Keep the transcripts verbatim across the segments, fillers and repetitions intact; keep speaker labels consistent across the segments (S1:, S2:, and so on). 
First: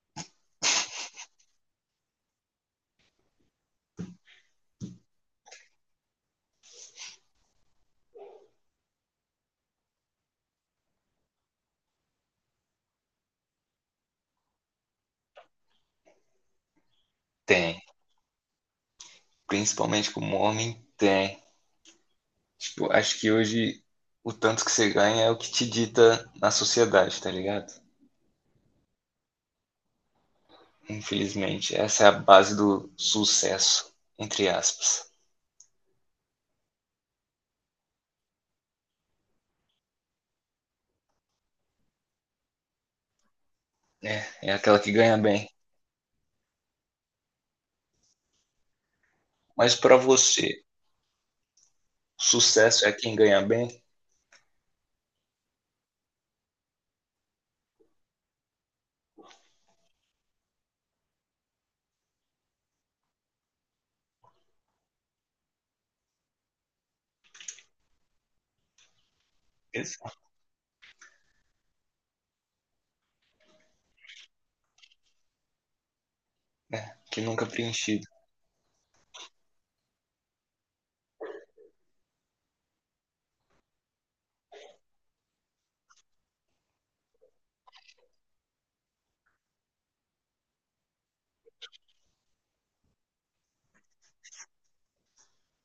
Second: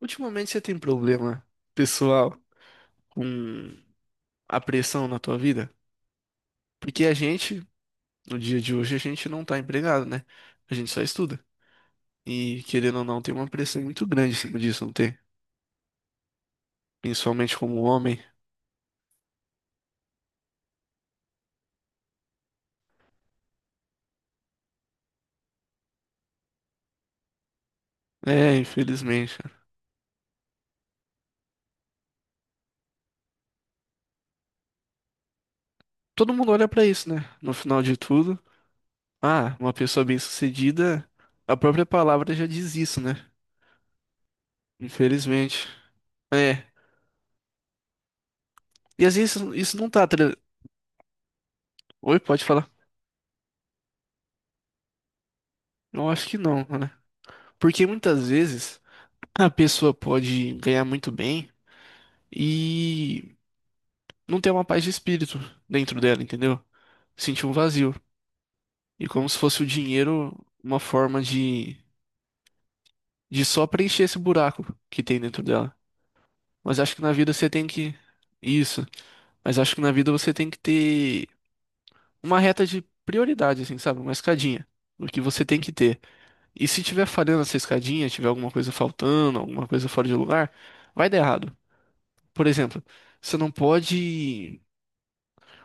S1: Ultimamente você tem problema pessoal com a pressão na tua vida? Porque a gente, no dia de hoje, a gente não tá empregado, né? A gente só estuda. E querendo ou não, tem uma pressão muito grande em cima disso, não tem? Principalmente
S2: Tem.
S1: como homem.
S2: Principalmente como homem, tem. Tipo, acho que hoje o tanto que você ganha é o que te dita na sociedade, tá ligado?
S1: É, infelizmente, cara.
S2: Infelizmente, essa é a base do sucesso, entre aspas.
S1: Todo mundo olha pra isso, né? No final de tudo, ah, uma pessoa bem-sucedida, a própria palavra já diz isso, né?
S2: É, é aquela que ganha bem.
S1: Infelizmente. É. E às vezes
S2: Mas
S1: isso não
S2: pra
S1: tá. tra-
S2: você,
S1: Oi, pode falar?
S2: sucesso é quem ganha bem?
S1: Eu acho que não, né? Porque muitas vezes. A pessoa pode ganhar muito bem e não ter uma paz de espírito dentro dela, entendeu? Sentir um vazio. E como se fosse o
S2: Isso.
S1: dinheiro uma forma de, de só preencher esse buraco que tem dentro dela. Mas
S2: É,
S1: acho que na
S2: que
S1: vida
S2: nunca é
S1: você tem que.
S2: preenchido.
S1: Isso. Mas acho que na vida você tem que ter uma reta de prioridade, assim, sabe? Uma escadinha. O que você tem que ter. E se tiver falhando essa escadinha, tiver alguma coisa faltando, alguma coisa fora de lugar, vai dar errado. Por exemplo, você não pode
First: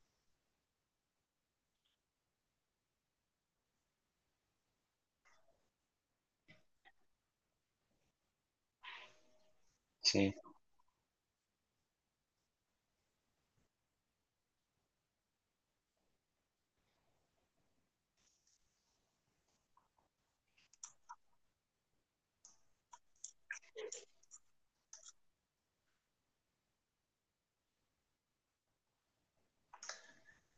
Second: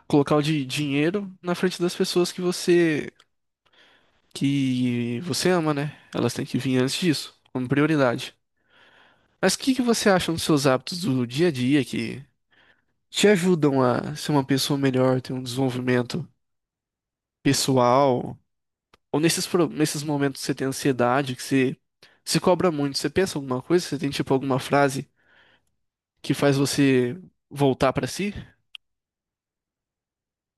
S1: colocar o di- dinheiro na frente das pessoas que você que você ama, né? Elas têm que vir antes disso, como prioridade. Mas o que que você acha
S2: Sim.
S1: dos seus hábitos do dia a dia que te ajudam a ser uma pessoa melhor, ter um desenvolvimento pessoal? Ou nesses, pro- nesses momentos que você tem ansiedade, que você se cobra muito, você pensa alguma coisa? Você tem tipo alguma frase que faz você voltar pra si?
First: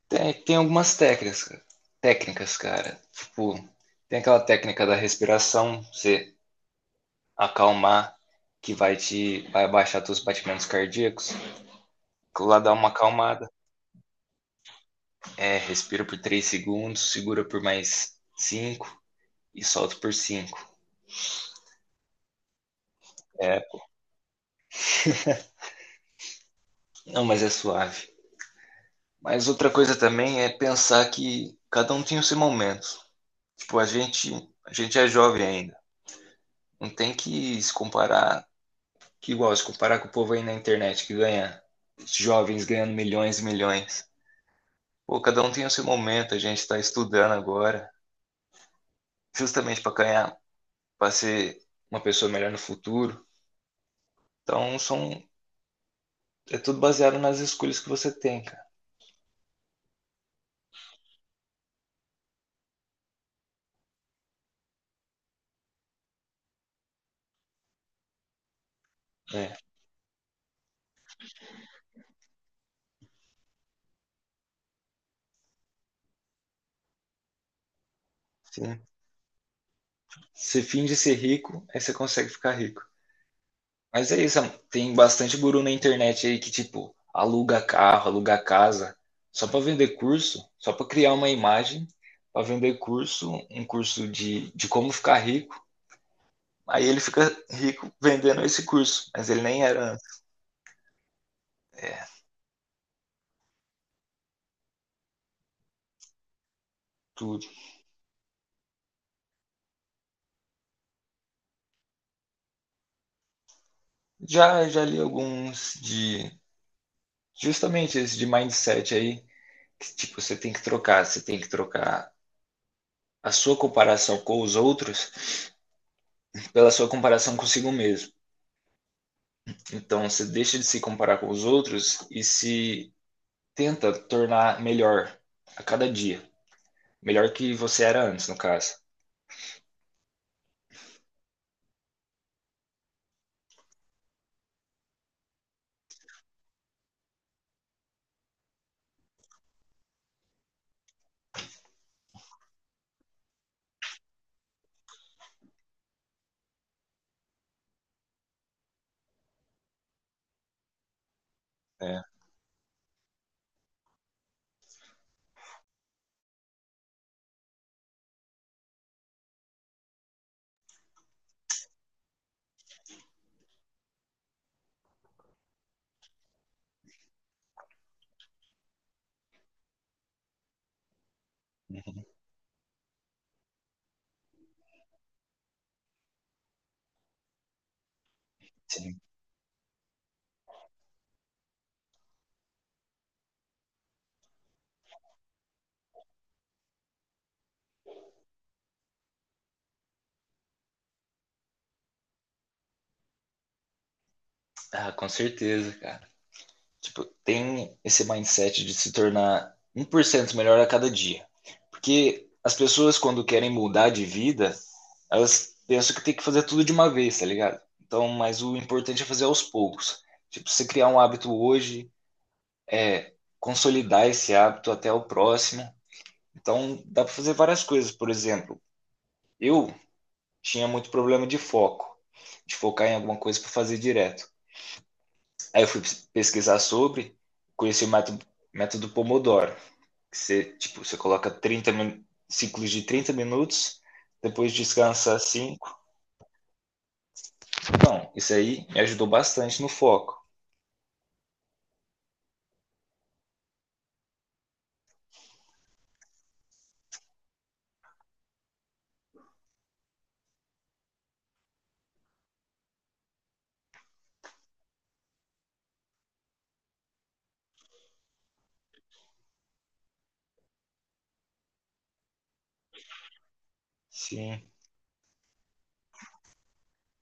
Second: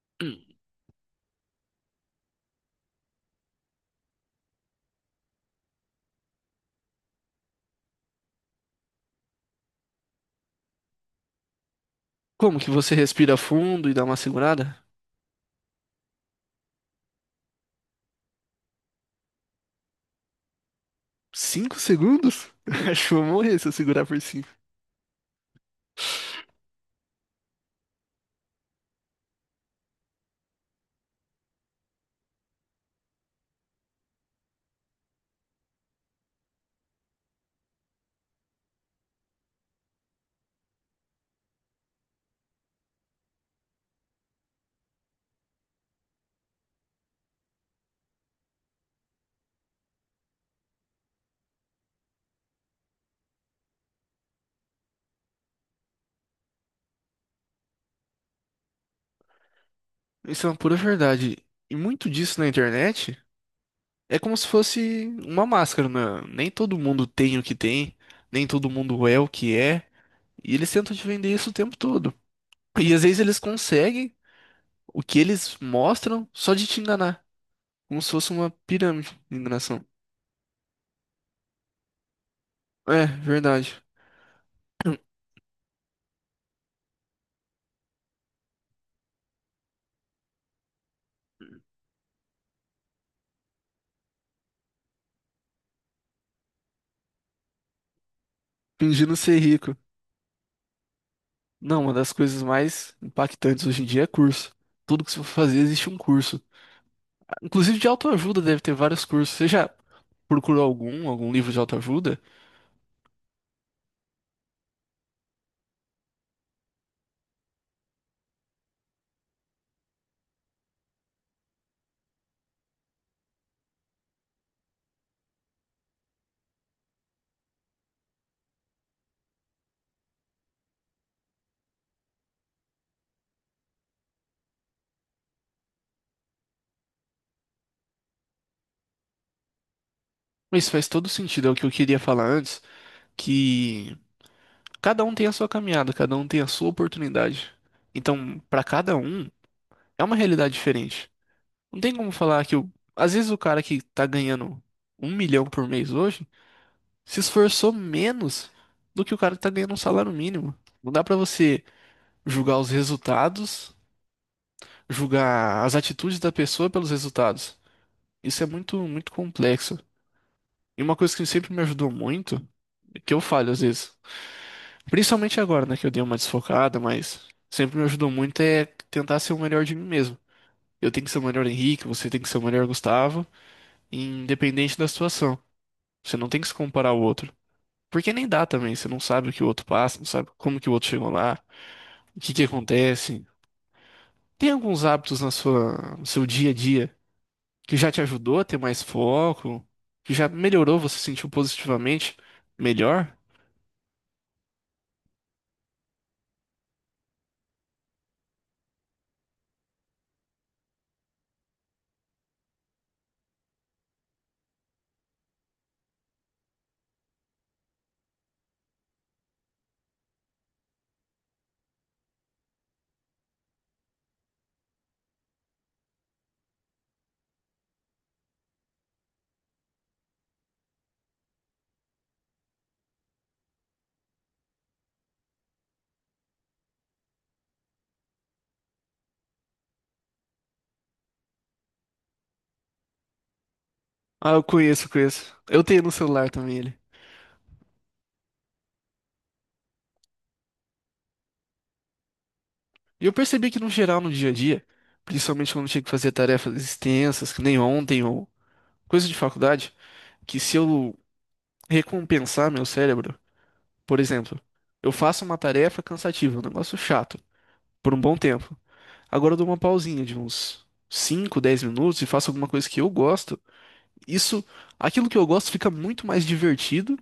S2: Tem, tem algumas técnicas, cara. técnicas, cara. Tipo, tem aquela técnica da respiração, você acalmar, que vai te vai abaixar teus batimentos cardíacos. Aquilo
S1: Como
S2: lá
S1: que
S2: dá uma
S1: você respira
S2: acalmada.
S1: fundo e dá uma segurada?
S2: É, respira por três segundos, segura por mais cinco e solta por cinco.
S1: Cinco segundos? Acho que eu vou morrer
S2: É,
S1: se eu segurar por cinco.
S2: não, mas é suave. Mas outra coisa também é pensar que cada um tem o seu momento. Tipo, a gente, a gente é jovem ainda. Não tem que se comparar, que igual se comparar com o povo aí na internet que ganha jovens ganhando milhões e milhões. Pô, cada um tem o seu momento, a gente está estudando agora, justamente para ganhar, para ser uma pessoa melhor no futuro. Então, são, é tudo baseado nas escolhas que você tem, cara.
S1: Isso é uma pura verdade. E muito disso na internet é como se fosse uma máscara, né? Nem todo mundo tem o que tem, nem todo mundo é o
S2: É,
S1: que é. E eles tentam te vender isso o tempo todo. E às vezes eles conseguem o que eles mostram só de te enganar. Como se fosse uma
S2: sim.
S1: pirâmide de enganação.
S2: Você finge ser rico, aí você consegue ficar rico.
S1: É, verdade.
S2: Mas é isso, tem bastante guru na internet aí que, tipo, aluga carro, aluga casa, só para vender curso, só para criar uma imagem, para vender curso, um curso de, de como ficar rico. Aí ele fica rico vendendo esse curso,
S1: Fingindo
S2: mas
S1: ser
S2: ele nem
S1: rico.
S2: era antes.
S1: Não, uma
S2: É,
S1: das coisas mais impactantes hoje em dia é curso. Tudo que você for fazer existe um curso.
S2: tudo.
S1: Inclusive de autoajuda deve ter vários cursos. Você já procurou algum, algum livro de autoajuda?
S2: Já, já li alguns de. Justamente esse de mindset aí, que, tipo, você tem que trocar, você tem que trocar a sua comparação com os outros pela sua comparação consigo mesmo. Então, você deixa de se comparar com os outros e se tenta tornar melhor a cada dia. Melhor que você era antes, no caso.
S1: Mas faz todo sentido, é o que eu queria falar antes, que cada um tem a sua caminhada, cada um tem a sua oportunidade. Então, para cada um, é uma realidade diferente. Não tem como falar que o... às vezes o cara que tá ganhando um milhão por mês hoje se esforçou menos do que o cara que tá ganhando um salário mínimo. Não dá pra você
S2: É,
S1: julgar os resultados, julgar as atitudes da pessoa pelos resultados. Isso é muito, muito complexo. E uma coisa que sempre me ajudou muito, que eu falho às vezes, principalmente agora, né, que eu dei uma desfocada, mas sempre me ajudou muito é tentar ser o melhor de mim mesmo. Eu tenho que ser o melhor Henrique, você tem que ser o melhor Gustavo, independente da situação. Você não tem que se comparar ao outro. Porque nem dá também, você não
S2: sim.
S1: sabe o que o outro passa, não sabe como que o outro chegou lá, o que que acontece. Tem alguns hábitos na sua, no seu dia a dia que já te ajudou a ter mais foco, que já melhorou, você sentiu positivamente melhor?
S2: Ah, com certeza, cara. Tipo, tem esse mindset de se tornar um por cento melhor a cada dia. Porque as pessoas, quando querem mudar de vida, elas pensam que tem que fazer tudo de uma vez, tá ligado? Então, mas o importante é fazer aos poucos. Tipo, você criar um hábito hoje, é consolidar esse hábito até o próximo. Então, dá para fazer várias coisas. Por exemplo, eu tinha muito problema de foco, de focar em alguma coisa para fazer direto. Aí eu fui pesquisar sobre, conheci o método, método Pomodoro, que você, tipo, você coloca trinta ciclos de trinta minutos,
S1: Ah, eu
S2: depois
S1: conheço,
S2: descansa
S1: conheço. Eu
S2: cinco.
S1: tenho no celular também ele.
S2: Então, isso aí me ajudou bastante no foco.
S1: E eu percebi que no geral, no dia a dia, principalmente quando eu tinha que fazer tarefas extensas, que nem ontem ou coisa de faculdade, que se eu recompensar meu cérebro, por exemplo, eu faço uma tarefa cansativa, um negócio chato, por um bom tempo. Agora eu dou uma pausinha de uns cinco, dez minutos e faço alguma coisa que eu gosto.
S2: Sim,
S1: Isso, aquilo que eu gosto fica muito mais divertido.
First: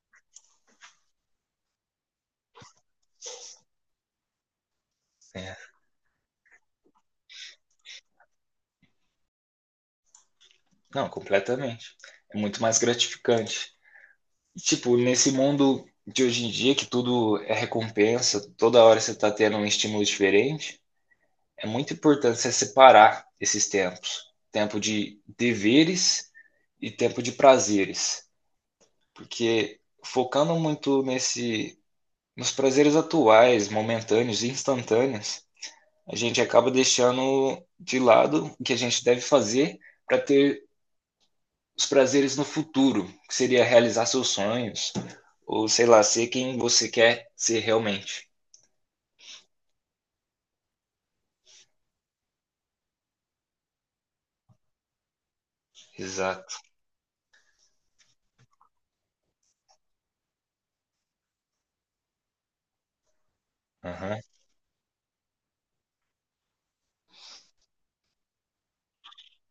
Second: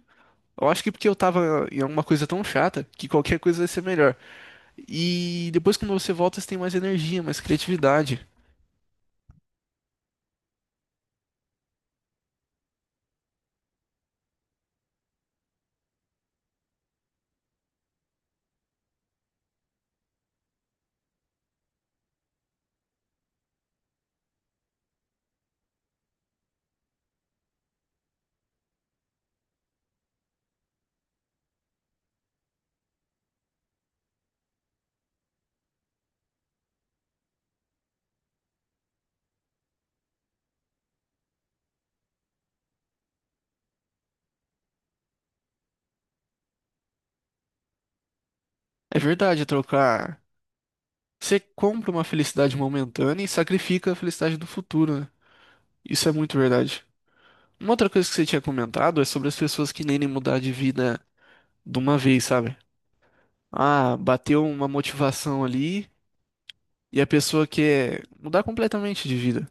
S1: Eu acho que porque eu tava em alguma coisa tão chata que qualquer coisa vai ser melhor. E
S2: é.
S1: depois quando você volta, você tem mais energia, mais criatividade.
S2: Não, completamente. É muito mais gratificante. E, tipo, nesse mundo de hoje em dia, que tudo é recompensa, toda hora você tá tendo um estímulo diferente, é muito importante você separar esses tempos. Tempo de deveres e tempo de prazeres. Porque focando muito nesse, nos prazeres atuais, momentâneos e instantâneos, a gente acaba deixando de lado o que a gente deve fazer para ter os prazeres no futuro, que seria realizar seus sonhos, ou sei lá, ser quem você quer ser realmente.
S1: É verdade, é trocar. Você compra uma felicidade momentânea e sacrifica a felicidade do futuro, né? Isso é muito
S2: Exato.
S1: verdade. Uma outra coisa que você tinha comentado é sobre as pessoas que nem mudar de vida de uma vez, sabe? Ah,
S2: Aham.
S1: bateu uma motivação ali e a pessoa quer mudar completamente de vida.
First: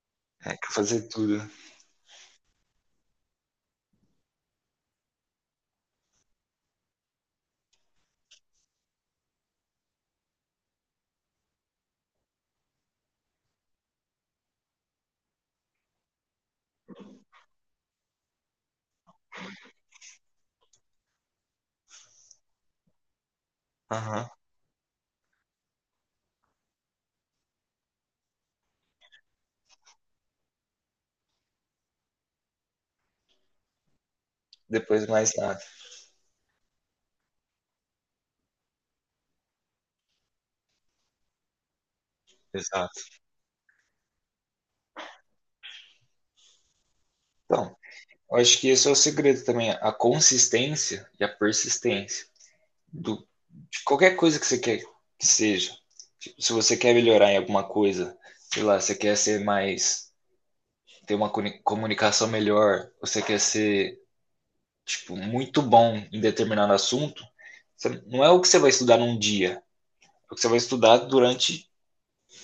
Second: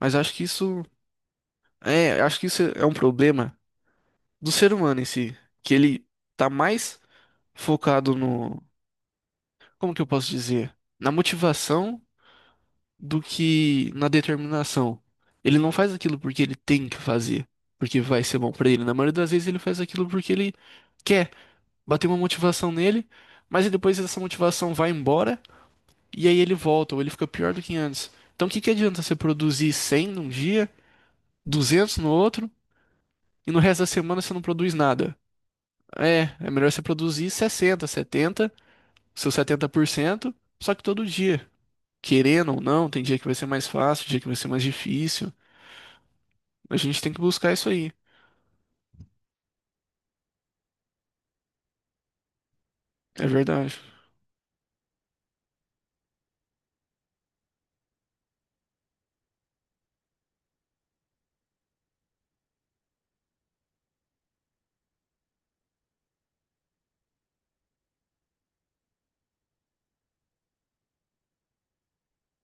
S1: Mas acho que
S2: É que
S1: isso...
S2: fazer tudo.
S1: É, eu acho que isso é um problema do ser humano em si, que ele tá mais focado no, como que eu posso dizer, na motivação do que na determinação. Ele não faz aquilo porque ele tem que fazer, porque vai ser bom pra ele. Na maioria das vezes ele faz aquilo porque ele quer, bater uma motivação nele, mas aí depois essa
S2: Aham.
S1: motivação vai embora e aí ele volta ou ele fica pior do que antes. Então o que que adianta você produzir cem num dia, duzentos no outro e no resto da semana você não produz
S2: Depois
S1: nada?
S2: mais nada.
S1: É, é melhor você produzir sessenta, setenta, seus setenta por cento, só que todo dia. Querendo ou não, tem
S2: Exato.
S1: dia que vai ser mais fácil, dia que vai ser mais difícil. A gente tem que buscar isso
S2: Então,
S1: aí.
S2: eu acho que esse é o segredo também, a consistência e a persistência do,
S1: É verdade.
S2: de qualquer coisa que você quer que seja. Tipo, se você quer melhorar em alguma coisa, sei lá, você quer ser mais, ter uma comuni- comunicação melhor, você quer ser, tipo, muito bom em determinado assunto, você- não é o que você vai estudar num dia, é o que você vai estudar durante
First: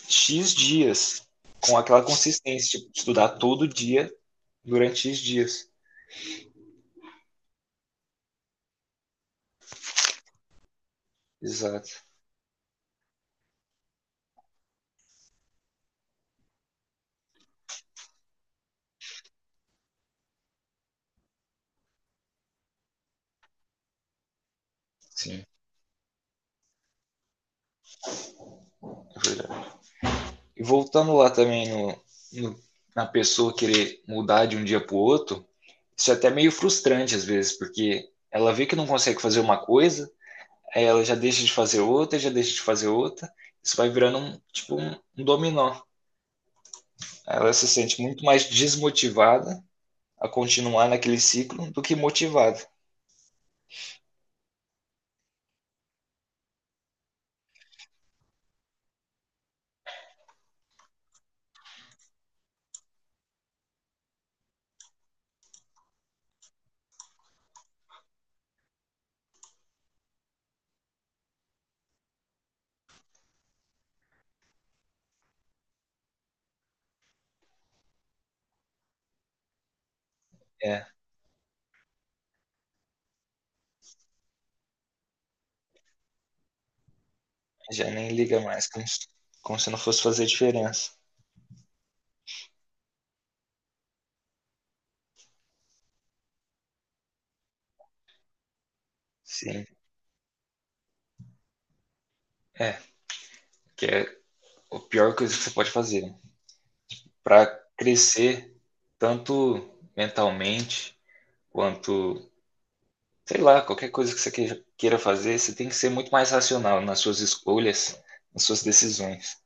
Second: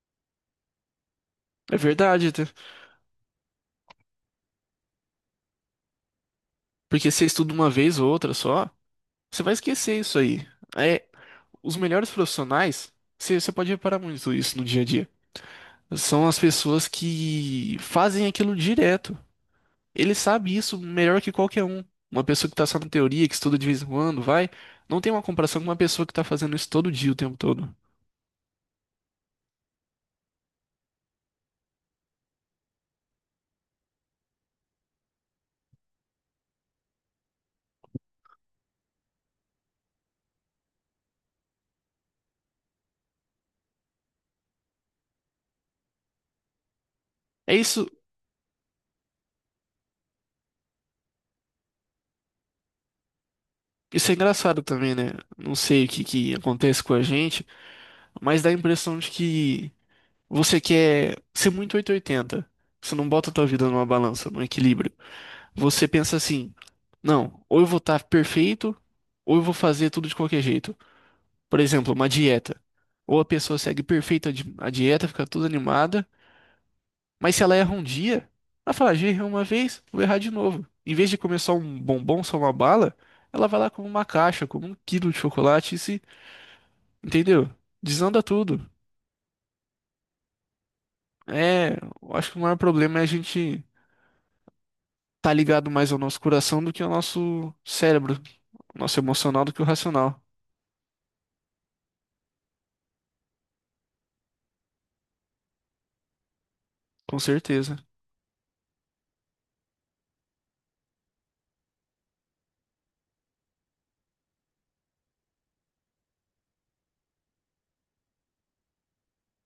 S2: X dias,
S1: É
S2: com aquela
S1: verdade, tá?
S2: consistência, tipo, estudar todo dia durante X dias.
S1: Porque você estuda uma vez ou outra só, você vai esquecer isso aí. É, os
S2: Exato,
S1: melhores profissionais, você, você pode reparar muito isso no dia a dia. São as pessoas que fazem aquilo direto. Ele sabe isso melhor que qualquer um. Uma pessoa que tá só na teoria, que estuda de vez em quando, vai, não tem uma
S2: sim,
S1: comparação com uma pessoa que tá fazendo isso todo dia, o tempo todo.
S2: é verdade. E voltando lá também no, no- na pessoa querer mudar de um dia pro outro, isso é até meio frustrante às vezes, porque ela vê que não consegue fazer uma coisa, aí ela já deixa de fazer outra, já deixa de fazer outra, isso vai virando um, tipo, um um dominó. Ela
S1: É
S2: se
S1: isso,
S2: sente muito mais desmotivada a continuar naquele ciclo do que motivada.
S1: isso é engraçado também, né? Não sei o que que acontece com a gente, mas dá a impressão de que você quer ser muito oitocentos e oitenta. Você não bota a tua vida numa balança, num equilíbrio. Você pensa assim, não, ou eu vou estar perfeito, ou eu vou fazer tudo de qualquer jeito. Por exemplo, uma dieta. Ou a pessoa segue perfeita a di- a dieta, fica toda animada. Mas se ela erra um dia, ela fala: "Ah, já errei uma vez, vou errar de novo.
S2: É,
S1: Em vez de comer só um bombom, só uma bala, ela vai lá como uma caixa, como um quilo de chocolate e se, entendeu?"
S2: já nem
S1: Desanda
S2: liga
S1: tudo.
S2: mais, como se, como se não fosse fazer diferença.
S1: É, eu acho que o maior problema é a gente tá ligado mais ao nosso coração do que ao nosso cérebro, ao nosso emocional do que
S2: Sim,
S1: o racional,
S2: é, que é o pior coisa que você pode fazer.
S1: com
S2: Para
S1: certeza.
S2: crescer, tanto mentalmente, quanto, sei lá, qualquer coisa que você queja- queira fazer, você tem que ser muito mais racional nas suas escolhas, nas suas decisões.